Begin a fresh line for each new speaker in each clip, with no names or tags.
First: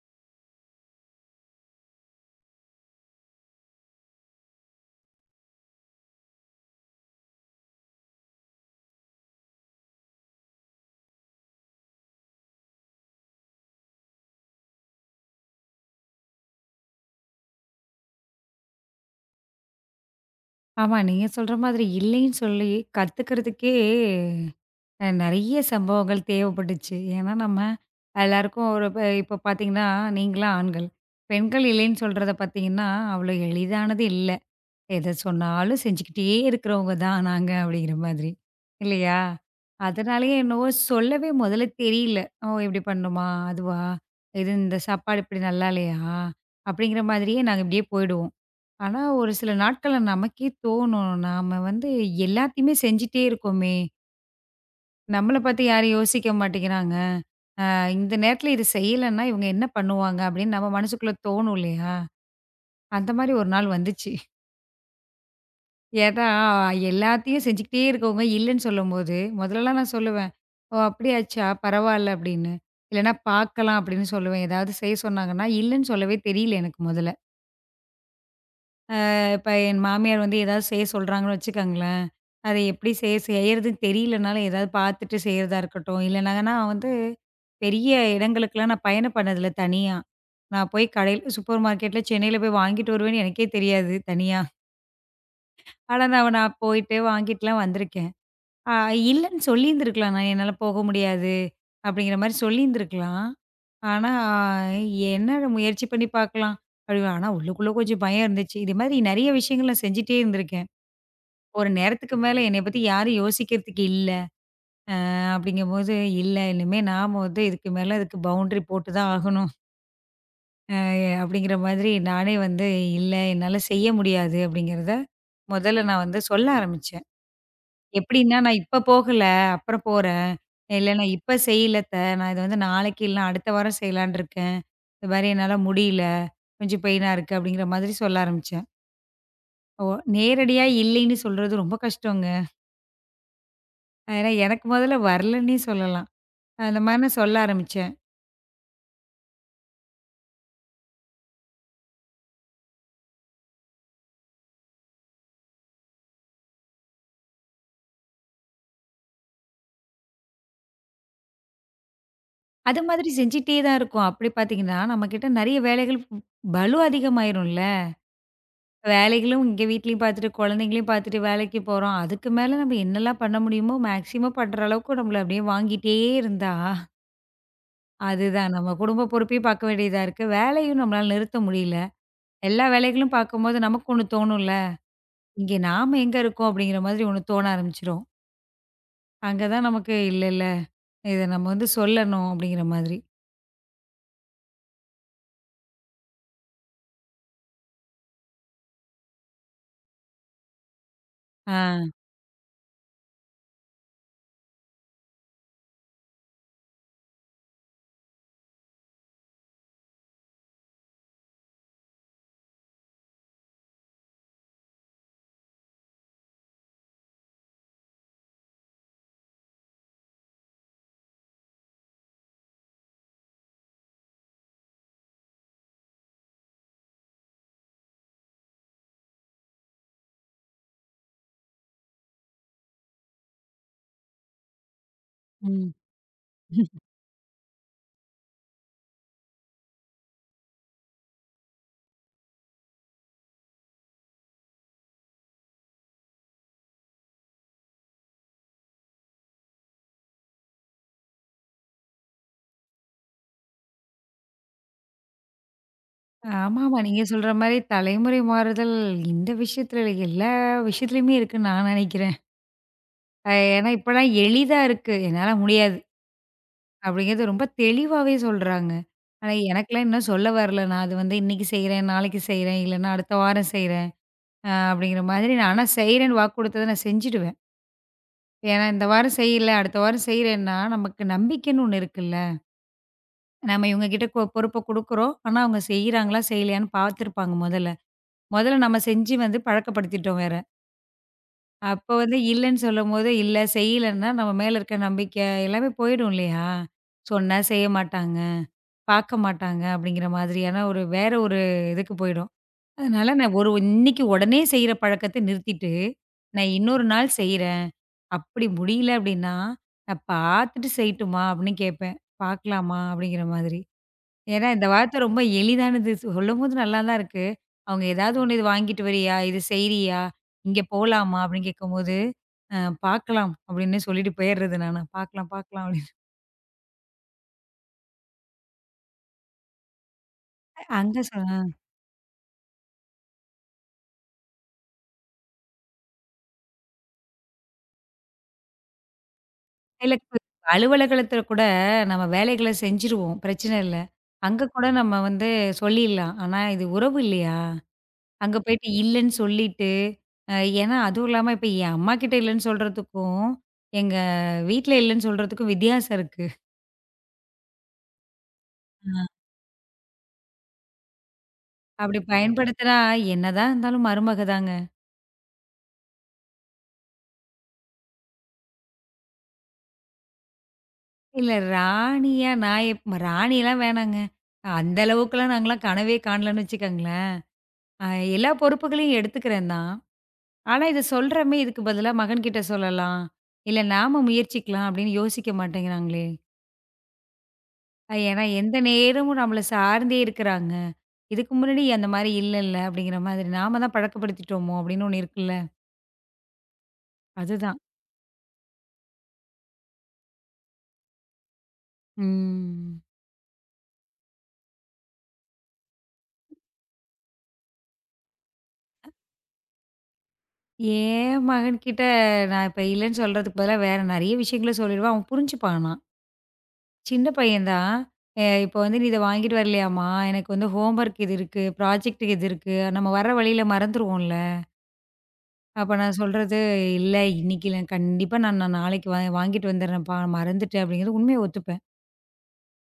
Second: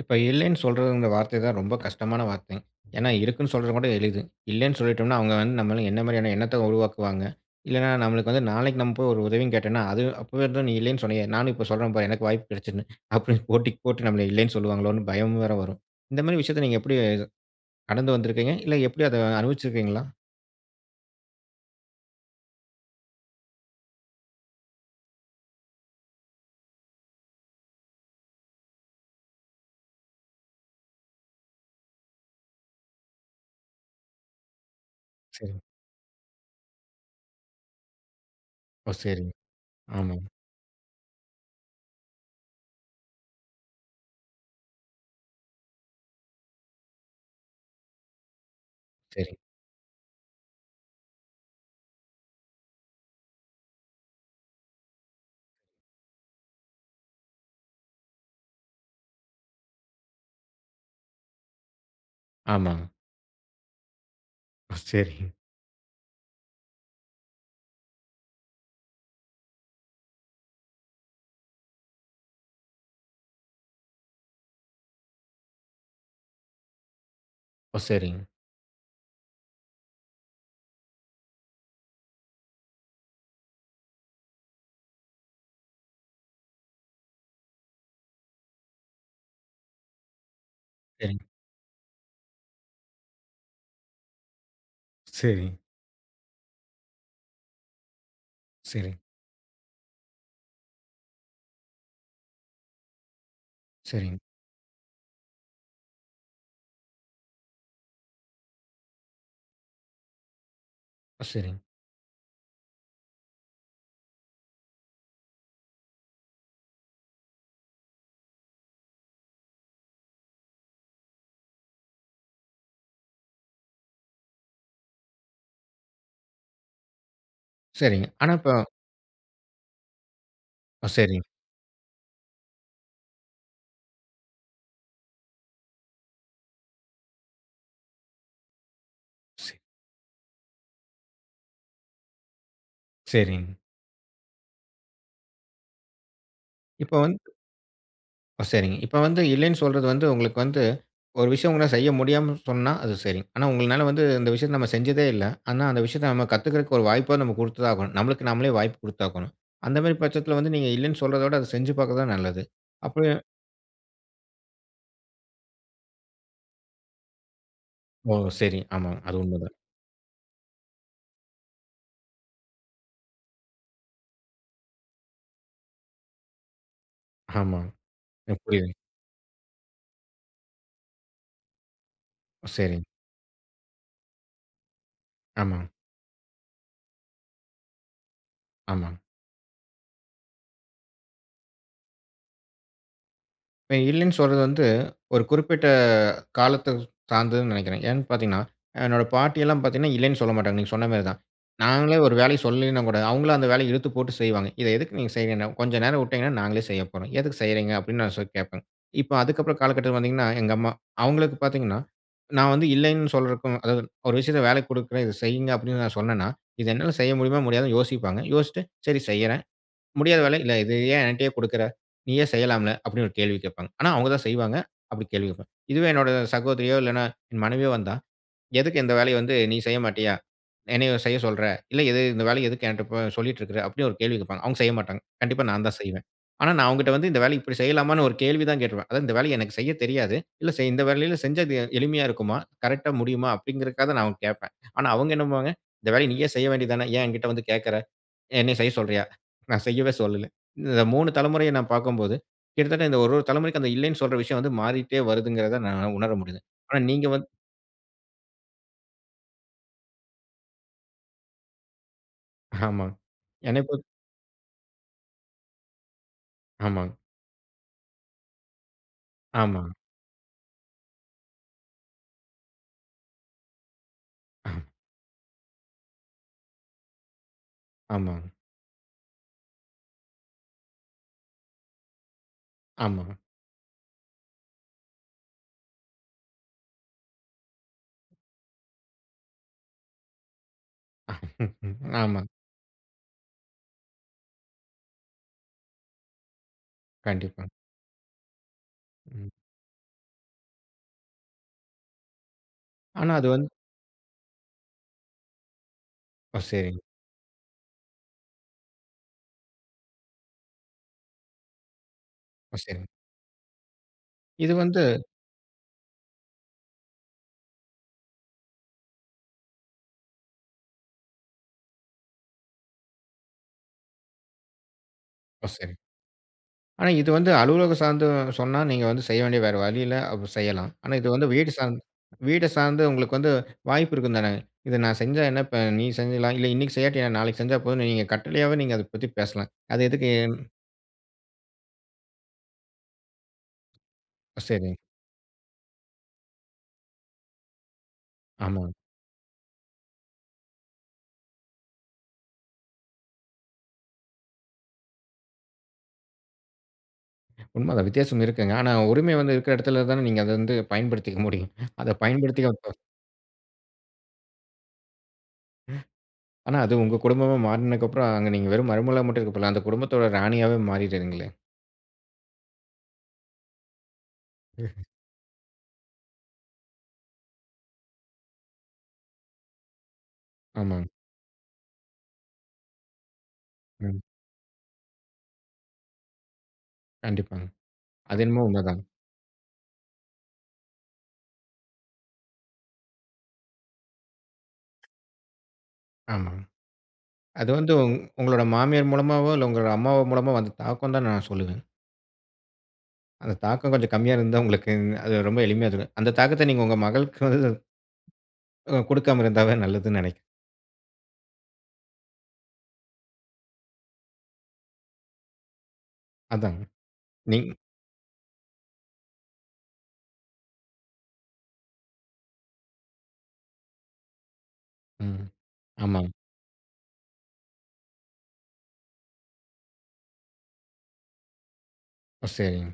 இப்ப இல்லைன்னு சொல்றதுங்கிற வார்த்தை தான் ரொம்ப கஷ்டமான வார்த்தை. ஏன்னா, இருக்குன்னு சொல்றது கூட எளிது. இல்லைன்னு சொல்லிட்டோம்னா, அவங்க வந்து நம்மள என்ன மாதிரியான எண்ணத்த உருவாக்குவாங்க? இல்லன்னா, நம்மளுக்கு வந்து நாளைக்கு நம்ம போய் ஒரு உதவின்னு கேட்டோம்னா, அது அப்பவே தான் நீ இல்லைன்னு சொன்னியே. நானும் இப்ப சொல்றேன் பாரு, எனக்கு வாய்ப்பு கிடைச்சுதுன்னு. அப்படின்னு போட்டிக்கு போட்டு நம்மள இல்லைன்னு சொல்லுவாங்களோன்னு பயம் வேற வரும். இந்த மாதிரி விஷயத்த நீங்க எப்படி கடந்து வந்திருக்கீங்க? இல்ல எப்படி அத அனுபவிச்சிருக்கீங்களா?
ஆமா. நீங்க சொல்ற மாதிரி இல்லைன்னு சொல்லி கத்துக்கிறதுக்கே நெறைய சம்பவங்கள் தேவைப்பட்டுச்சு. ஏன்னா நம்ம எல்லாருக்கும் ஒரு இப்ப இப்ப பார்த்தீங்கன்னா, நீங்கலாம் ஆண்கள். பெண்கள் இல்லைன்னு சொல்றத பார்த்தீங்கன்னா, அவ்வளோ எளிதானது இல்ல. எத
சரி.
சொன்னாலும் செஞ்சுக்கிட்டே இருக்கிறவங்க தான் நாங்க அப்படிங்கிற மாதிரி.
ஓ!
இல்லையா?
சரிங்க. ஆமாங்க.
அதனாலயே என்னவோ சொல்லவே முதல்ல தெரியல. "ஓ! இப்படி பண்ணணுமா? அதுவா? இது இந்த சாப்பாடு இப்படி நல்லா இல்லையா?" அப்படிங்கிற மாதிரியே நாங்க இப்படியே போயிடுவோம். ஆனா, ஒரு
சரிங்க.
சில நாட்கள்ல நமக்கே தோணும். நாம வந்து எல்லாத்தையுமே செஞ்சுட்டே இருக்கோமே! நம்மள பத்தி யாரும் யோசிக்க மாட்டேங்கிறாங்க. இந்த நேரத்துல இது செய்யலன்னா, இவங்க என்ன பண்ணுவாங்க? அப்படின்னு நம்ம மனசுக்குள்ள தோணும் இல்லையா?
ஆமாங்க.
அந்த மாரி ஒரு நாள் வந்துச்சு.
ஓ! சரிங்க.
ஏன்னா, எல்லாத்தையும் செஞ்சுக்கிட்டே இருக்கவங்க இல்லன்னு சொல்லும்போது, முதல்லலாம் நான் சொல்லுவேன், "ஓ! அப்படியாச்சா? பரவால்ல" அப்படின்னு. இல்லன்னா, "பார்க்கலாம்" அப்படின்னு சொல்லுவேன். ஏதாவது செய்ய சொன்னாங்கன்னா, இல்லன்னு சொல்லவே தெரியல எனக்கு முதல்ல.
ஓ! சரிங்க.
இப்ப என் மாமியார் வந்து ஏதாவது செய்ய சொல்றாங்கன்னு வச்சுக்கோங்களேன், அத எப்படி செய்யறதுன்னு தெரியலனாலும் ஏதாவது பார்த்துட்டு செய்றதா இருக்கட்டும். இல்லனா நான் வந்து பெரிய இடங்களுக்கெல்லாம் நான் பயணம் பண்ணதில்ல தனியா. நான் போய்
சரிங்க.
கடையில சூப்பர் மார்க்கெட்ல சென்னையில போய் வாங்கிட்டு வருவேன்னு எனக்கே தெரியாது தனியா.
சரிங்க.
ஆனா நான் நான் போயிட்டு வாங்கிட்டுலாம் வந்திருக்கேன். அ
சரிங்க.
இல்லன்னு சொல்லியிருந்திருக்கலாம் நான் என்னால போக முடியாது அப்படிங்கிற மாரி சொல்லியிருந்திருக்கலாம். ஆனா
சரிங்க.
என்ன முயற்சி பண்ணி பார்க்கலாம். அப்படி ஆனா உள்ளுக்குள்ள கொஞ்சம் பயம் இருந்துச்சு. இது மாதிரி நெறைய விஷயங்கள் நான் செஞ்சுட்டே இருந்திருக்கேன்.
ஓ! சரிங்க.
ஒரு நேரத்துக்கு மேல என்னைய பத்தி யாரும் யோசிக்கிறதுக்கு இல்ல. அப்படிங்கும்போது, "இல்ல இனிமே நாம வந்து இதுக்கு மேல இதுக்கு பவுண்டரி போட்டு தான் ஆகணும்." அப்படிங்கிற மாதிரி நானே வந்து, "இல்ல என்னால செய்ய முடியாது." அப்படிங்கிறத முதல்ல நான் வந்து சொல்ல ஆரம்பிச்சேன்.
சரிங்க. ஆனா
எப்படின்னா,
இப்ப
"நான் இப்ப போகல, அப்புறம் போறேன்.
ஓ!
இல்ல நான்
சரிங்க.
இப்ப செய்யல அத்த. நான் இத வந்து நாளைக்கு இல்ல அடுத்த வாரம் செய்யலான்னு இருக்கேன். இந்த மாரி என்னால முடியல. கொஞ்சம் பெயினா இருக்கு." அப்படிங்கிற மாதிரி சொல்ல ஆரம்பிச்சேன்.
சரி.
ஓ நேரடியா இல்லைன்னு சொல்றது ரொம்ப கஷ்டங்க.
சரிங்க.
ஏன்னா எனக்கு முதல்ல வரலன்னே சொல்லலாம். அந்த
இப்ப
மாரி
வந்து
சொல்ல ஆரம்பிச்சேன்.
ஓ சரிங்க. இப்ப வந்து இல்லைன்னு சொல்றது வந்து உங்களுக்கு வந்து ஒரு விஷயம் உங்களால செய்ய முடியாம சொன்னா அது சரிங்க. ஆனா உங்கனால வந்து இந்த விஷயத்த நம்ம செஞ்சதே இல்ல. ஆனா அந்த விஷயத்த நம்ம கத்துக்கிறதுக்கு ஒரு வாய்ப்பா நம்ம குடுத்துதான் ஆகணும். நம்மளுக்கு நாமளே வாய்ப்பு குடுத்தாகணும். அந்த மாரி பட்சத்துல வந்து நீங்க இல்லைன்னு சொல்றத விட அத செஞ்சு பார்க்கறது தான் நல்லது.
அது
அப்ப
மாதிரி செஞ்சுட்டே தான் இருக்கோம். அப்படி பார்த்தீங்கன்னா, நம்மகிட்ட நெறைய வேலைகள் பலு அதிகமாயிரும்ல.
ஓ! சரி. ஆமாங்க. அது
வேலைகளும்
உண்மதான்.
இங்க வீட்லயும் பார்த்துட்டு, குழந்தைங்களையும் பார்த்துட்டு வேலைக்கு போறோம். அதுக்கு மேல நம்ம என்னலாம் பண்ண முடியுமோ மேக்ஸிமம் பண்ற அளவுக்கு நம்மள அப்படியே வாங்கிட்டே இருந்தா,
ஆமாங்க. எனக்கு
அதுதான் நம்ம
புரியுதுங்க.
குடும்ப பொறுப்பையும் பார்க்க வேண்டியதா இருக்கு. வேலையும் நம்மளால நிறுத்த முடியல. எல்லா
சரிங்க.
வேலைகளும் பார்க்கும்போது நமக்கு ஒண்ணு தோணும்ல. இங்க
ஆமாங்க.
நாம எங்க இருக்கோம் அப்படிங்கிற மாதிரி ஒண்ணு தோண ஆரம்பிச்சுரும்.
ஆமா.
அங்க தான் நமக்கு இல்ல இல்ல இத நம்ம வந்து சொல்லணும் அப்படிங்கிற மாதிரி.
இப்ப இல்லைன்னு சொல்றது வந்து, ஒரு குறிப்பிட்ட காலத்த சார்ந்ததுன்னு நெனைக்கிறேன். ஏன்னு பார்த்தீங்கன்னா, என்னோட பாட்டியெல்லாம் பார்த்தீங்கன்னா, இல்லைன்னு சொல்ல மாட்டாங்க. நீங்க சொன்ன மாரி தான்.
ஆ.
நாங்களே ஒரு வேலைய சொல்லலைன்னா கூட, அவங்களும் அந்த வேலைய இழுத்து போட்டு செய்வாங்க. "இத எதுக்கு நீங்க செய்றீங்கன்னா, கொஞ்ச நேரம் விட்டீங்கன்னா நாங்களே செய்யப் போறோம். எதுக்கு செய்றீங்க?" அப்படின்னு நான் சொல்லி கேட்பேன். இப்ப அதுக்கப்புறம் காலகட்டத்துல பார்த்தீங்கன்னா, எங்க அம்மா அவங்களுக்கு பார்த்தீங்கன்னா, நான் வந்து இல்லைன்னு சொல்றதுக்கும் அதாவது ஒரு விஷயத்த வேலைக்கு குடுக்குறேன், "இத செய்யுங்க" அப்படின்னு நான் சொன்னேன்னா, "இது என்னால செய்ய முடியுமா? முடியாதான்னு" யோசிப்பாங்க. யோசிச்சுட்டு, "சரி செய்யறேன்." முடியாத வேலை, "இல்ல இது ஏன் என்ட்டயே குடுக்குற? நீயே செய்யலாம்ல?" அப்படின்னு ஒரு கேள்வி கேட்பாங்க. ஆனா அவங்க தான் செய்வாங்க. அப்படி கேள்வி கேட்பாங்க. இதுவே என்னோட சகோதரியோ இல்லன்னா என் மனைவியோ வந்தா, "எதுக்கு இந்த வேலைய வந்து நீ செய்ய மாட்டியா? என்னைய செய்ய சொல்ற? இல்ல எது இந்த வேலைய எதுக்கு என்ட்ட இப்ப சொல்லிட்டு இருக்கிற?" அப்படின்னு ஒரு கேள்வி கேட்பாங்க. அவங்க செய்ய மாட்டாங்க. கண்டிப்பா நான்
ம்.
தான் செய்வேன். ஆனா நான் அவங்ககிட்ட வந்து இந்த வேலை இப்படி செய்யலாமான்னு ஒரு கேள்வி தான் கேட்டுருவேன். அதாவது இந்த வேலைய எனக்கு செய்ய தெரியாது. இல்ல செய் இந்த வேலையில செஞ்சா இது எளிமையா இருக்குமா? கரெக்ட்டா முடியுமா? அப்படிங்கிறதுக்காக தான் நான் அவங்க கேட்பேன். ஆனா அவங்க என்ன பண்ணுவாங்க, "இந்த வேலைய நீயே செய்ய வேண்டியது தானே? ஏன் என்கிட்ட வந்து கேட்கற?" என்னைய செய்ய சொல்றியா? நான் செய்யவே சொல்லல. இந்த 3 தலைமுறைய நான் பார்க்கும்போது, கிட்டத்தட்ட இந்த ஒரு ஒரு தலைமுறைக்கு அந்த இல்லைன்னு சொல்ற விஷயம் வந்து மாறிட்டே வருதுங்கிறத நான் உணர முடியுது.
ஆமாமா.
ஆனா
நீங்க
நீங்க வந்து
சொல்ற மாரி தலைமுறை மாறுதல் இந்த விஷயத்துல இல்ல. எல்லா விஷயத்துலயுமே இருக்குன்னு நான் நினைக்கிறேன்.
ஆமாங்க.
அ
என்னை
ஏன்னா
பொறுத்
இப்பலாம் எளிதா இருக்கு. என்னால முடியாது.
ஆமாங்க,
அப்படிங்கிறது ரொம்ப தெளிவாவே சொல்றாங்க. ஆனா
ஆமாங்க,
எனக்கெல்லாம் இன்னும் சொல்ல வரல. நான் அது வந்து இன்னைக்கு செய்றேன், நாளைக்கு செய்றேன், இல்லன்னா அடுத்த வாரம் செய்றேன். அப்படிங்கிற மாதிரி நான் ஆனா செய்றேன்னு வாக்கு கொடுத்தத நான் செஞ்சுடுவேன்.
ஆமா, ஆமாங்க,
ஏன்னா இந்த வாரம் செய்யல, அடுத்த வாரம் செய்றேன்னா நமக்கு நம்பிக்கைன்னு ஒண்ணு இருக்குல்ல.
ஆமாங்க, ஆமாங்க,
நம்ம இவங்க கிட்ட பொறுப்ப குடுக்குறோம். ஆனா அவங்க செய்றாங்களா, செய்யலையான்னு பார்த்துருப்பாங்க முதல்ல. முதல்ல நம்ம செஞ்சு வந்து பழக்கப்படுத்திட்டோம் வேற. அப்ப வந்து
ஆமாங்க.
இல்லன்னு சொல்லும்போது, இல்ல செய்யலன்னா, நம்ம மேல இருக்க நம்பிக்கை எல்லாமே போயிடும் இல்லையா? சொன்னா
கண்டிப்பாங்க.
செய்ய மாட்டாங்க, பார்க்க
ம்.
மாட்டாங்க அப்படிங்கிற மாதிரியான ஒரு வேற ஒரு இதுக்கு போயிடும். அதனால
ஆனா அது
நான்
வந்து
ஒரு இன்னைக்கு உடனே செய்ற பழக்கத்த நிறுத்திட்டு,
ஓ!
நான்
சரிங்க,
இன்னொரு நாள் செய்றேன். அப்படி முடியல அப்படின்னா, நான் பார்த்துட்டு செய்யட்டுமா அப்படின்னு கேட்பேன்.
ஓ!
பார்க்கலாமா
சரிங்க.
அப்படிங்கிற மாதிரி. ஏன்னா,
இது
இந்த
வந்து
வார்த்தை ரொம்ப எளிதானது. சொல்லும்போது நல்லா தான் இருக்கு. அவங்க ஏதாவது ஒண்ணு "இது வாங்கிட்டு வரியா? இது செய்றியா? இங்க போலாமா?" அப்படின்னு கேட்கும்போது, "அ பார்க்கலாம்" அப்படின்னு சொல்லிட்டு போயிர்றது நானு. "பார்க்கலாம்,
ஓ!
பார்க்கலாம்"
சரிங்க.
அப்படின்னு.
ஆனா, இது வந்து அலுவலகம் சார்ந்து சொன்னா, நீங்க வந்து செய்ய வேண்டிய வேற வழி இல்ல. அப்ப செய்யலாம். ஆனா,
அங்க
இது
சொ
வந்து
அ
வீடு சார்ந்து வீட சார்ந்து உங்களுக்கு வந்து வாய்ப்பு இருக்கும் தானே. இத நான் செஞ்சா என்ன இப்ப நீ செஞ்சிடலாம். இல்ல இன்னைக்கு செய்யாட்டி என்ன நாளைக்கு செஞ்சா போதும்னு நீங்க கட்டளையாவே நீங்க அத பத்தி பேசலாம். அது
இல்ல
எதுக்கு
கு- அலுவலகத்துல கூட நம்ம வேலைகள செஞ்சுருவோம். பிரச்சனை இல்ல. அங்க கூட
சரி.
நம்ம வந்து சொல்லிடலாம். ஆனா, இது உறவு இல்லையா? அங்க
ஆமா.
போயிட்டு இல்லன்னு சொல்லிட்டு, அ ஏன்னா அதுவும் இல்லாம இப்ப என் அம்மாகிட்ட இல்லன்னு சொல்றதுக்கும், எங்க வீட்ல இல்லன்னு சொல்றதுக்கும் வித்தியாசம் இருக்கு.
உண்மதான் வித்தியாசம் இருக்குங்க. ஆனா, உரிமை வந்து இருக்கிற இடத்துல தானே நீங்க அத வந்து பயன்படுத்திக்க முடியும். அத
அப்படி பயன்படுத்துனா,
பயன்படுத்திக்க
என்னதான் இருந்தாலும் மருமக தாங்க.
ஆனா, அது உங்க குடும்பமா மாறுனதுக்கப்புறம் அங்க நீங்க வெறும் மருமகளா மட்டும் இருக்க போல. அந்த குடும்பத்தோட ராணியாவே மாறிடுறீங்களே.
இல்ல ராணியா நான் எப் ராணிலாம் வேணாங்க. அந்த அளவுக்குலாம் நாங்கலாம் கனவே காணலன்னு வச்சுக்கோங்களேன். அ எல்லா பொறுப்புகளையும் எடுத்துக்கிறேன் தான். ஆனா, இத
ஆமாங்க.
சொல்றோமே இதுக்கு பதிலா மகன்கிட்ட சொல்லலாம். இல்ல நாம
ம்.
முயற்சிக்கலாம் அப்படின்னு யோசிக்க மாட்டேங்கிறாங்களே.
கண்டிப்பாங்க.
ஏன்னா
அது என்னமோ
எந்த
உண்மதாங்க.
நேரமும் நம்மள சார்ந்தே இருக்கிறாங்க. இதுக்கு முன்னாடி அந்த மாரி இல்லல்ல அப்படிங்கிற மாதிரி. நாம தான் பழக்கப்படுத்திட்டோமோ அப்படின்னு ஒண்ணு இருக்குல்ல.
ஆமா. அது
அதுதான்.
வந்து உங்களோட மாமியார் மூலமாவோ, இல்ல உங்களோட அம்மாவு மூலமா வந்த தாக்கம் தான் நான் சொல்லுவேன்.
ம்.
அந்த தாக்கம் கொஞ்சம் கம்மியா இருந்தா உங்களுக்கு அது ரொம்ப எளிமையா இருக்கும். அந்த தாக்கத்த நீங்க உங்க மகளுக்கு வந்து அ குடுக்காம இருந்தாவே நல்லதுன்னு நெனைக்கிறேன்.
என் மகன்கிட்ட நான் இப்ப இல்லன்னு சொல்றதுக்கு பதிலா வேற நெறைய விஷயங்கள சொல்லிடுவேன். அவன் புரிஞ்சுப்பான் ஆனா.
அதாங்க.
சின்ன பையன்
நீங்
தான். இப்ப வந்து நீ இத வாங்கிட்டு வரலையாம்மா? எனக்கு வந்து ஹோம்வொர்க் இது இருக்கு, ப்ராஜெக்ட் இது இருக்கு." நம்ம வர வழியில மறந்துருவோம்ல.
ம்.
அப்ப நான்
ஆமாங்க.
சொல்றது, "இல்ல இன்னைக்கு நான் கண்டிப்பா நான் நான் நாளைக்கு வாங்கிட்டு வந்துடுறேன்ப்பா. மறந்துட்டேன்." அப்படிங்கிறது உண்மைய ஒத்துப்பேன்.
ஓ! சரிங்க.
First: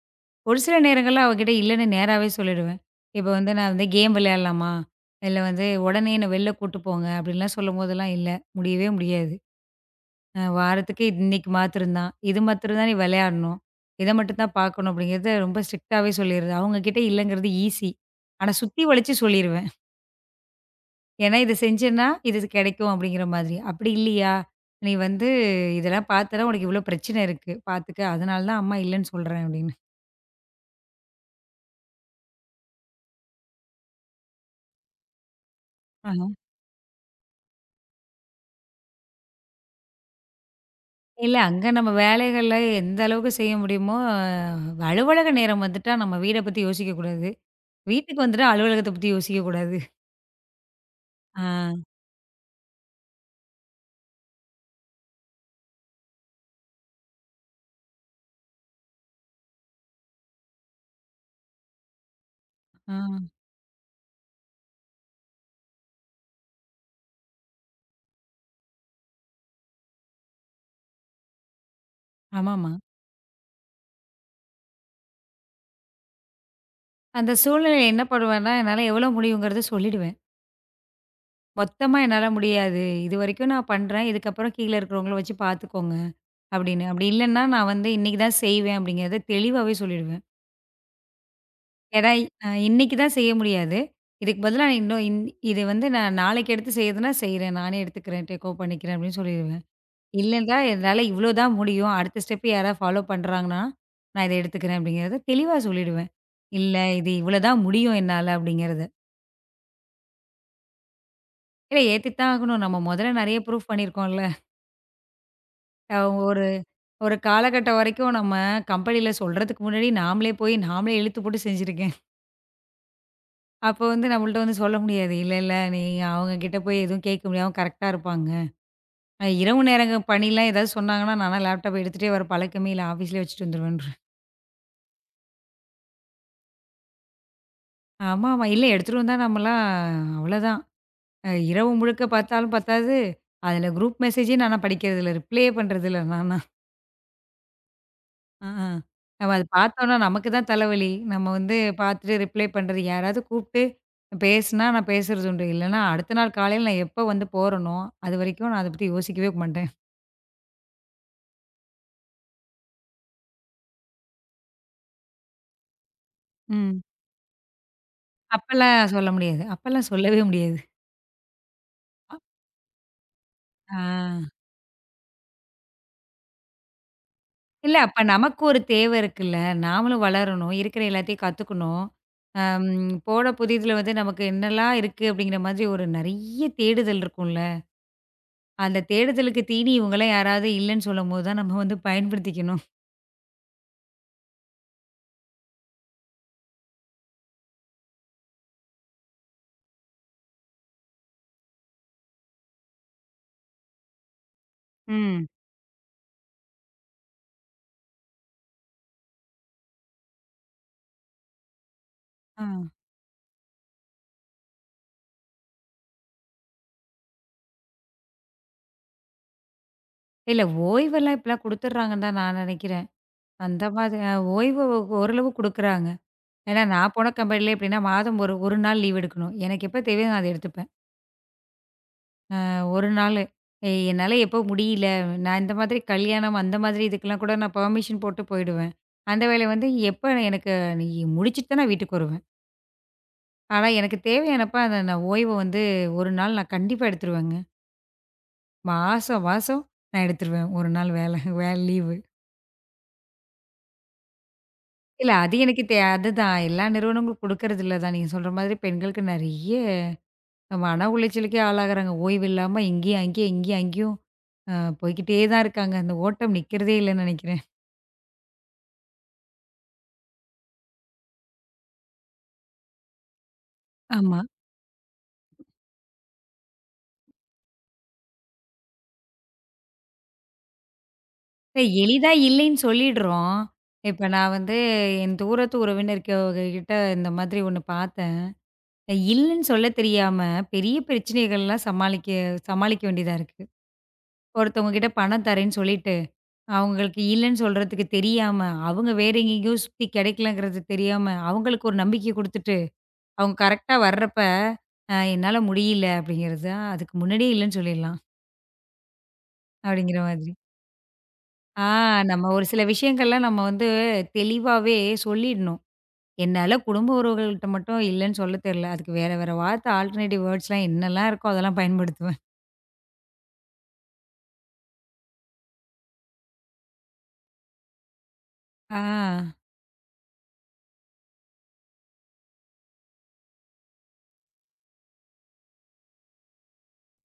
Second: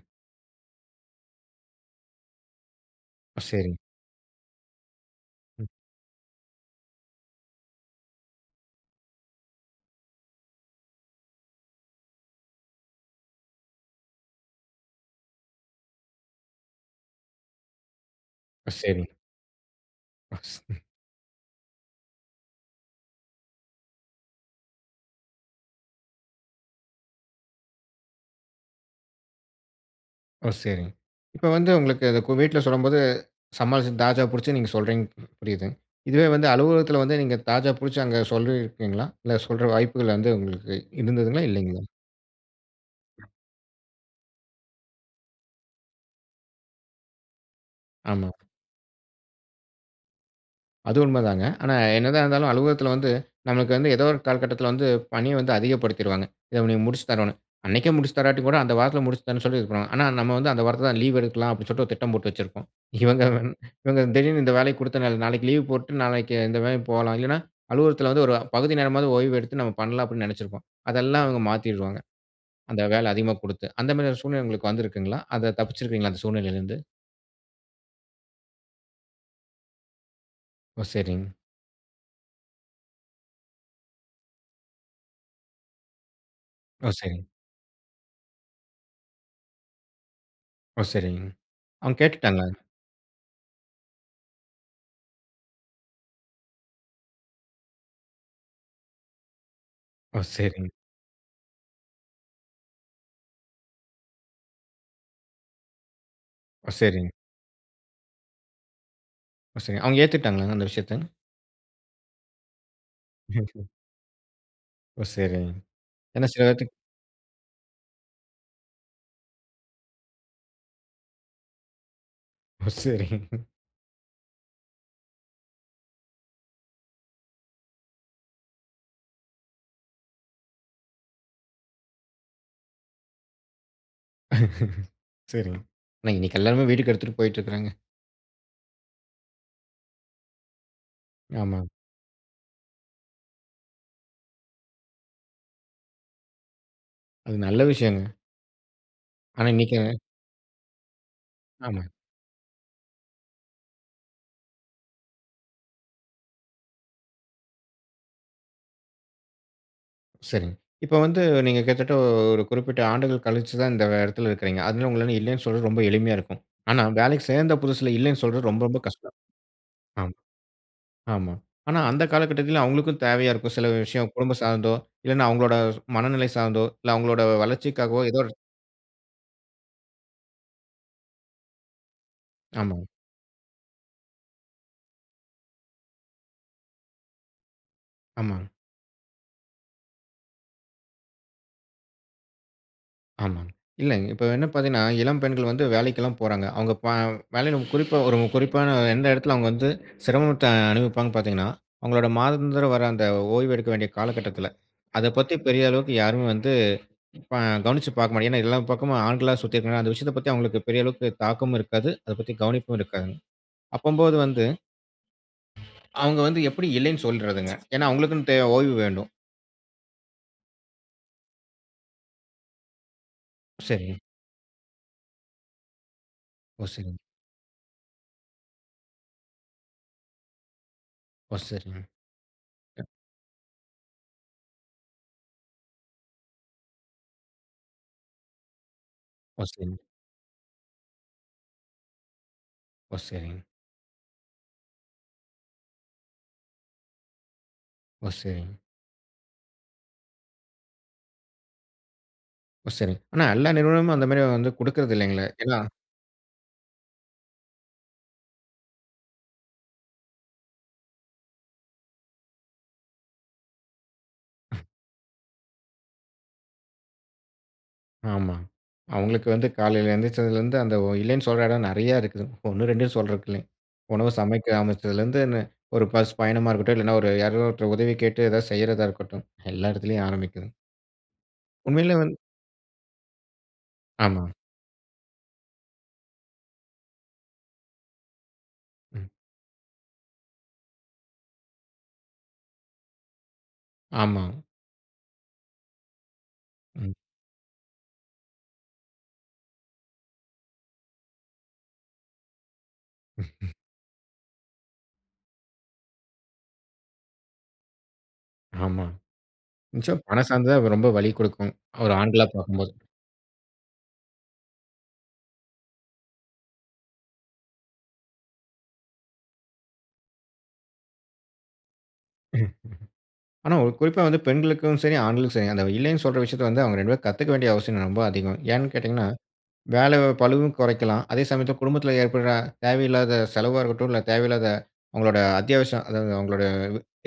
ஒரு சில நேரங்கள்ல அவகிட்ட இல்லன்னு நேராவே சொல்லிடுவேன். இப்ப
ஓ!
வந்து நான்
சரிங்க.
வந்து கேம் விளையாடலாமா? இல்ல வந்து
ம்.
உடனே என்ன வெளில கூட்டு போங்க அப்படின்லாம் சொல்லும்போதெல்லாம், "இல்ல முடியவே முடியாது." வாரத்துக்கு இன்னைக்கு மாத்திரம் தான். இது மாத்திரம் தான் நீ விளையாடணும். இத மட்டும் தான் பார்க்கணும் அப்படிங்கிறத ரொம்ப ஸ்ட்ரிக்டாவே சொல்லிடுறது. அவங்க கிட்ட இல்லங்கிறது ஈஸி. ஆனா
ஓ!
சுத்தி
சரிங்க.
வளைச்சு சொல்லிருவேன்.
ஓ! ஸ்
ஏன்னா இத செஞ்சேன்னா இது கிடைக்கும் அப்படிங்கிற மாதிரி. அப்படி இல்லையா? நீ வந்து இதெல்லாம் பார்த்தன்னா உனக்கு இவ்ளோ பிரச்சனை இருக்கு. பார்த்துக்க. அதனால தான் அம்மா இல்லன்னு சொல்றேன் அப்படின்னு.
ஓ! சரிங்க. இப்ப வந்து உங்களுக்கு அது வீட்ல சொல்லும்போது சமாளிச்சு தாஜா புடிச்சு நீங்க சொல்றீங்க. புரியுது.
ஆஹ.
இதுவே வந்து அலுவலகத்துல வந்து நீங்க தாஜா புடிச்சு அங்க சொல்லியிருக்கீங்களா? இல்ல சொல்ற வாய்ப்புகள் வந்து உங்களுக்கு
இல்ல
இருந்ததுங்களா?
அங்க
இல்லைங்களா?
நம்ம வேலைகள்ல எந்த அளவுக்கு செய்ய முடியுமோ அலுவலக நேரம் வந்துட்டா நம்ம வீட பத்தி யோசிக்கக்கூடாது. வீட்டுக்கு
ஆமா.
வந்துட்டா அலுவலகத்த பத்தி யோசிக்கக்கூடாது.
அது உண்மைதாங்க.
ஆ.
ஆனா, என்னதான் இருந்தாலும் அலுவலகத்தில வந்து, நமக்கு வந்து ஏதோ ஒரு காலகட்டத்தில வந்து பணிய வந்து அதிகப்படுத்திருவாங்க. இத நீ முடிச்சு தரணும். அன்னைக்கே முடிச்சு தராட்டி கூட, அந்த வாரத்தில முடிச்சு தரேன்னு சொல்லி இது பண்ணுவாங்க. ஆனா, நம்ம வந்து அந்த வாரத்தில தான் லீவ் எடுக்கலாம் அப்படின்னு சொல்லிட்டு ஒரு திட்டம் போட்டு வச்சிருப்போம். இவங்க
ஆ.
வந் இவங்க திடீர்னு இந்த வேலைய குடுத்தனால, நாளைக்கு லீவ் போட்டு நாளைக்கு இந்த வேலை போலாம். இல்லன்னா, அலுவலகத்தில வந்து ஒரு பகுதி நேரமாவது ஓய்வு எடுத்து நம்ம பண்ணலாம் அப்படின்னு நெனச்சிருப்போம். அதெல்லாம் அவங்க மாத்திருவாங்க.
ஆமாமா.
அந்த வேலை அதிகமா குடுத்து. அந்த மாரி ஒரு சூழ்நிலை உங்களுக்கு வந்திருக்குங்களா? அத தப்பிச்சிருக்கீங்களா அந்த சூழ்நிலையிலருந்து?
அந்த சூழ்நிலையில என்ன பண்ணுவேன்னா, என்னால எவ்வளோ முடியுங்கிறத சொல்லிடுவேன்.
ஓ! சரிங்க.
மொத்தமா என்னால முடியாது. இதுவரைக்கும் நான் பண்றேன். இதுக்கப்புறம் கீழ இருக்கிறவங்கள வச்சு பார்த்துக்கோங்க அப்படின்னு.
ஓ!
அப்படி
சரிங்க.
இல்லன்னா, நான் வந்து இன்னைக்கு தான் செய்வேன் அப்படிங்கிறத தெளிவாவே சொல்லிடுவேன்.
ஓ! சரிங்க. அவங்க
ஏன்னா,
கேட்டுட்டாங்களா?
இன்னைக்கு தான் செய்ய முடியாது. இதுக்கு பதிலா இன்னும் இன் இது வந்து நான் நாளைக்கு எடுத்து செய்யறதுன்னா செய்றேன். நானே எடுத்துக்கிறேன். டேக் ஓவர் பண்ணிக்கிறேன் அப்படின்னு சொல்லிடுவேன்.
ஓ!
இல்லன்னா,
சரிங்க.
என்னால இவ்வளோ தான் முடியும். அடுத்த ஸ்டெப் யாராவது ஃபாலோ பண்றாங்கன்னா, நான் இத எடுத்துக்கிறேன் அப்படிங்கிறத தெளிவா சொல்லிடுவேன்.
ஓ!
இல்ல இது
சரிங்க.
இவ்வளோ தான் முடியும் என்னால அப்படிங்கிறத.
ஓ! சரிங்க. அவங்க ஏத்துக்கிட்டாங்களாங்க அந்த விஷயத்த?
இல்ல ஏத்தித் தான் ஆகணும். நம்ம முதல்ல நெறைய ப்ரூஃப் பண்ணியிருக்கோம்ல.
ஓ! சரிங்க.
அ
ஏன்னா சில
ஒரு
பேத்துக்கு
ஒரு காலகட்டம் வரைக்கும் நம்ம கம்பெனில சொல்றதுக்கு முன்னாடி நாமளே போய் நாமளே இழுத்து போட்டு செஞ்சிருக்கேன்.
ஓ! சரிங்க.
அப்போ வந்து நம்மள்ட்ட வந்து சொல்ல முடியாது. இல்ல, இல்ல நீங்க அவங்க கிட்ட போய் எதுவும் கேட்க முடியாது. கரெக்ட்டா இருப்பாங்க. இரவு நேரங்க பணிலாம் ஏதாவது சொன்னாங்கன்னா, நான்லாம் லேப்டாப் எடுத்துட்டே வர பழக்கமே இல்ல. ஆஃபீஸ்லயே வச்சுட்டு வந்துருவேன்றேன்.
சரிங்க. ஆனா இன்னைக்கு எல்லாருமே வீட்டுக்கு எடுத்துட்டு போயிட்டு இருக்கிறாங்க.
ஆமாமா. இல்ல எடுத்துட்டு வந்தா நம்மலாம் அவ்வளோதான்.
ஆமா.
இரவு முழுக்க பார்த்தாலும் பத்தாது. அதில குரூப் மெசேஜே நானா படிக்கிறதில்ல. ரிப்ளேயே பண்றதில்ல நான்.
அது நல்ல விஷயங்க.
ஆ, ஆ. நம்ம அத
ஆனா இன்னைக்கு
பார்த்தோம்னா நமக்கு தான் தலைவலி. நம்ம வந்து
ஆமா.
பார்த்துட்டு ரிப்ளை பண்றது யாராவது கூப்ட்டு பேசுனா நான் பேசுறது உண்டு. இல்லன்னா அடுத்த நாள் காலையில நான் எப்ப வந்து போறனோ, அதுவரைக்கும் நான் அத பத்தி யோசிக்கவே மாட்டேன்.
சரிங்க. இப்ப வந்து நீங்க கிட்டத்தட்ட ஒரு குறிப்பிட்ட ஆண்டுகள் கழிச்சு தான் இந்த இடத்துல இருக்கிறீங்க. அதனால உங்களால இல்லைன்னு சொல்றது ரொம்ப எளிமையா இருக்கும்.
ம்.
ஆனா வேலைக்கு சேர்ந்த புதுசுல இல்லைன்னு சொல்றது ரொம்ப ரொம்ப
அப்பலாம் சொல்ல
கஷ்டம்.
முடியாது. அப்பலாம்
ஆமா,
சொல்லவே முடியாது.
ஆமா. ஆனா அந்த
அ
காலகட்டத்தில அவங்களுக்கும் தேவையா இருக்கும் சில
ஆ.
விஷயம் குடும்பம் சார்ந்தோ, இல்லன்னா அவங்களோட மனநிலை சார்ந்தோ, இல்ல அவங்களோட
இல்ல அப்ப
வளர்ச்சிக்காகவோ ஏதோ ஒரு
நமக்கு ஒரு தேவை இருக்குல்ல. நாமளும் வளரணும். இருக்கிற எல்லாத்தையும் கத்துக்கணும். அம்
ஆமா.
போன புதிதுல வந்து நமக்கு என்னலாம் இருக்கு அப்படிங்கிற மாதிரி ஒரு நெறைய தேடுதல் இருக்கும்ல.
ஆமாங்க,
அந்த தேடுதலுக்கு தீனி இவங்கலாம் யாராவது இல்லன்னு சொல்லும்போது தான் நம்ம வந்து பயன்படுத்திக்கணும்.
ஆமாங்க. இல்லங்க. இப்ப என்ன பார்த்தீங்கன்னா, இளம் பெண்கள் வந்து வேலைக்கெல்லாம் போறாங்க. அவங்க ப வேலையில குறிப்பா ஒரு குறிப்பான எந்த இடத்துல அவங்க வந்து சிரமத்த அனுபவிப்பாங்கன்னு பார்த்தீங்கன்னா, அவங்களோட மாதாந்திரம் வர அந்த ஓய்வு எடுக்க வேண்டிய காலகட்டத்தில, அத
ம்.
பத்தி பெரிய அளவுக்கு யாருமே வந்து ப கவனிச்சு பார்க்க மாட்டாங்க. ஏன்னா எல்லா பக்கமும் ஆண்களா சுத்தியிருக்கனால, அந்த விஷயத்த பத்தி அவங்களுக்கு பெரிய அளவுக்கு தாக்கமும் இருக்காது. அத பத்தி
ஆ.
கவனிப்பும் இருக்காதுங்க. அப்பம்போது வந்து அவங்க வந்து எப்படி இல்லைன்னு சொல்றதுங்க? ஏன்னா அவங்களுக்குன்னு தே ஓய்வு வேண்டும்.
இல்ல ஓய்வெல்லாம் இப்பலாம் குடுத்துடுறாங்கன்னு தான் நான் நெனைக்கிறேன். அந்த
சரிங்க.
மாதிரி ஓய்வு ஓரளவு குடுக்குறாங்க. ஏன்னா
ஓ!
நான்
சரிங்க.
போன கம்பெனில எப்படின்னா, மாதம் ஒரு 1 நாள் லீவ் எடுக்கணும். எனக்கு எப்ப தேவையோ நான் அத எடுத்துப்பேன்.
ஓ! சரிங்க.
1 நாளு. என்னால எப்போ முடியல, நான் இந்த மாதிரி கல்யாணம் அந்த மாதிரி இதுக்கெல்லாம் கூட நான் பெர்மிஷன் போட்டு போயிடுவேன். அந்த
ஓ!
வேலை வந்து
சரிங்க.
எப்ப எனக்கு நீ முடிச்சுட்டு தான் நான் வீட்டுக்கு வருவேன்.
ஓ! சரிங்க. ஓ! சரிங்க.
ஆனா எனக்கு தேவையானப்ப அத நான் ஓய்வ வந்து 1 நாள் நான் கண்டிப்பா எடுத்துருவேங்க.
ஓ! சரிங்க.
மாசம் மாசம் நான் எடுத்துருவேன் 1 நாள் வேல வே லீவு.
ஓ! சரிங்க. ஆனா எல்லா நிறுவனமும் அந்த மாரி வந்து குடுக்குறது
இல்ல
இல்லைங்களே?
அது
ஏன்னா
எனக்கு அதுதான். எல்லா நிறுவனங்களும் குடுக்கறதில்ல தான். நீங்க சொல்ற மாதிரி பெண்களுக்கு நெறைய மன உளைச்சலுக்கே ஆளாகுறாங்க. ஓய்வு இல்லாம இங்கேயும், அங்கேயும், இங்கேயும், அங்கேயும் அ போய்க்கிட்டே தான் இருக்காங்க. அந்த ஓட்டம் நிக்கிறதே இல்லன்னு நெனைக்கிறேன்.
ஆமா. அவங்களுக்கு வந்து காலையில எந்திரிச்சதுலேருந்து அந்த ஒ இல்லைன்னு சொல்ற இடம் நெறையா இருக்குது. 1, 2ன்னு சொல்றதுக்கு இல்லைங்க. உணவு
ஆமா.
சமைக்க ஆரம்பிச்சதுலேருந்து ந ஒரு பஸ் பயணமா இருக்கட்டும், இல்லன்னா ஒரு யாரோ ஒருத்தர் உதவி கேட்டு ஏதாவது செய்றதா இருக்கட்டும். எல்லா இடத்துலயும் ஆரம்பிக்குது.
இப்ப
உண்மையிலே
எளிதா
வந்து
இல்லைன்னு சொல்லிடுறோம். இப்ப
ஆமா.
நான் வந்து என் தூரத்து உறவினர்க கிட்ட இந்த மாதிரி ஒண்ணு பார்த்தேன்.
ம்.
இல்லன்னு சொல்ல தெரியாம பெரிய பிரச்சனைகள்லாம் சமாளிக்க சமாளிக்க வேண்டியதா இருக்கு.
ஆமா.
ஒருத்தவங்க கிட்ட பணம் தரேன்னு சொல்லிட்டு,
ம்.
அவங்களுக்கு இல்லன்னு சொல்றதுக்கு தெரியாம, அவங்க வேற எங்கேங்கேயோ சுத்தி கிடைக்கலங்கிறது தெரியாம, அவங்களுக்கு ஒரு நம்பிக்கை குடுத்துட்டு, அவங்க கரெக்ட்டா வர்றப்ப, என்னால முடியல" அப்படிங்கிறது தான் அதுக்கு முன்னாடியே இல்லன்னு சொல்லிடலாம்.
ஆமா.
அப்படிங்கிற
நிச்சயம் பணம்
மாதிரி.
சார்ந்து தான் ரொம்ப வலி குடுக்கும்.
ஆ
ஒரு
நம்ம
ஆண்களா
ஒரு சில
பார்க்கும்போது.
விஷயங்கள்லாம் நம்ம வந்து தெளிவாவே சொல்லிடணும். என்னால குடும்ப உறவுகள்ட்ட மட்டும் இல்லன்னு சொல்ல தெரியல. அதுக்கு வேற வேற வார்த்தை ஆல்டர்னேட்டிவ் வேர்ட்ஸ்லாம் என்னலாம் இருக்கோ அதெல்லாம் பயன்படுத்துவேன்.
ம். ஆனா ஒரு குறிப்பா வந்து பெண்களுக்கும் சரி, ஆண்களுக்கும் சரி, அந்த இல்லைன்னு சொல்ற விஷயத்த வந்து அவங்க 2 பேரும் கத்துக்க வேண்டிய அவசியம் ரொம்ப அதிகம். ஏன்னு
ஆ,
கேட்டீங்கன்னா வேலை பளுவும் குறைக்கலாம். அதே சமயத்தில குடும்பத்தில ஏற்படுற தேவையில்லாத செலவா இருக்கட்டும், இல்ல தேவையில்லாத அவங்களோட அத்தியாவசியம் அதாவது அவங்களோட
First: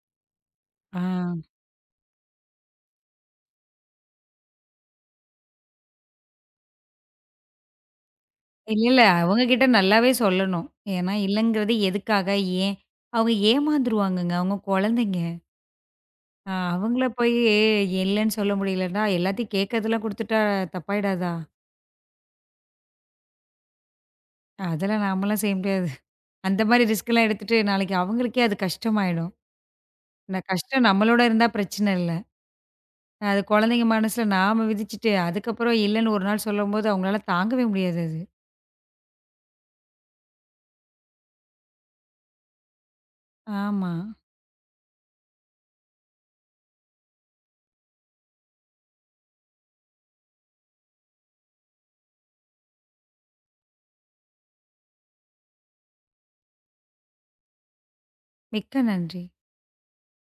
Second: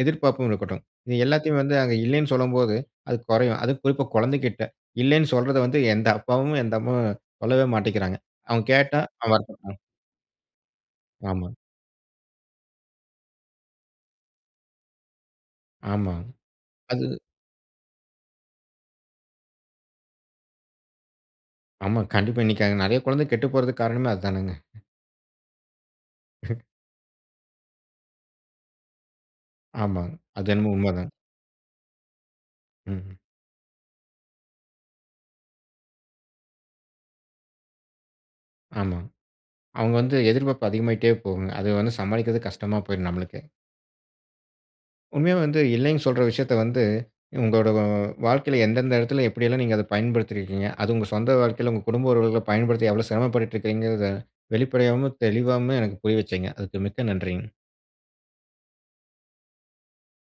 எதிர்பார்ப்பும் இருக்கட்டும்.
ஆ.
இது எல்லாத்தையும் வந்து அங்க இல்லைன்னு சொல்லும்போது, அது குறையும். அதுவும் குறிப்பா குழந்தைகிட்ட, இல்லைன்னு சொல்றத வந்து எந்த அப்பாவும், எந்த அம்மாவும் சொல்லவே மாட்டேங்கிறாங்க. அவங்க
இல்ல, இல்ல.
கேட்டா அவன்
அவங்க கிட்ட
வருத்தப்படுறான்.
நல்லாவே சொல்லணும். ஏன்னா,
ஆமா,
இல்லங்கிறது எதுக்காக? ஏன்? அவங்க ஏமாந்துருவாங்கங்க. அவங்க குழந்தைங்க.
ஆமா.
அ அவங்கள
அது
போயி இல்லன்னு சொல்ல முடியலன்னா, எல்லாத்தையும் கேட்கறதெல்லாம் குடுத்துட்டா தப்பாயிடாதா?
ஆமா. கண்டிப்பா இன்னைக்கு நெறைய குழந்தை கெட்டு போறதுக்கு காரணமே அதுதானங்க.
அதெல்லாம் நாமலாம் செய்ய முடியாது. அந்த மாரி ரிஸ்க்லாம் எடுத்துட்டு நாளைக்கு அவங்களுக்கே அது கஷ்டமாயிடும்.
ஆமாங்க.
இந்த
அது என்னமோ
கஷ்டம்
உண்மதாங்க.
நம்மளோட இருந்தா பிரச்சனை இல்ல.
ம்.
அது குழந்தைங்க மனசுல நாம விதிச்சுட்டு, அதுக்கப்புறம் இல்லன்னு ஒரு நாள் சொல்லும்போது அவங்களால தாங்கவே முடியாது அது.
ஆமா. அவங்க வந்து எதிர்பார்ப்பு அதிகமாயிட்டே போகுங்க. அது வந்து சமாளிக்கிறது கஷ்டமா போயிரும் நம்மளுக்கே.
ஆமா.
உண்மையா வந்து இல்லைன்னு சொல்ற விஷயத்த வந்து, உங்களோட வ வாழ்க்கையில எந்தெந்த இடத்துல எப்படியெல்லாம் நீங்க அத பயன்படுத்தியிருக்கீங்க? அது உங்க சொந்த வாழ்க்கையில உங்க குடும்ப உறவுகள பயன்படுத்தி எவ்வளோ சிரமப்பட்டுட்டு இருக்கிறீங்கிறத வெளிப்படையாவும், தெளிவாவும் எனக்கு புரிய வச்சீங்க. அதுக்கு மிக்க நன்றிங்க.
மிக்க நன்றி.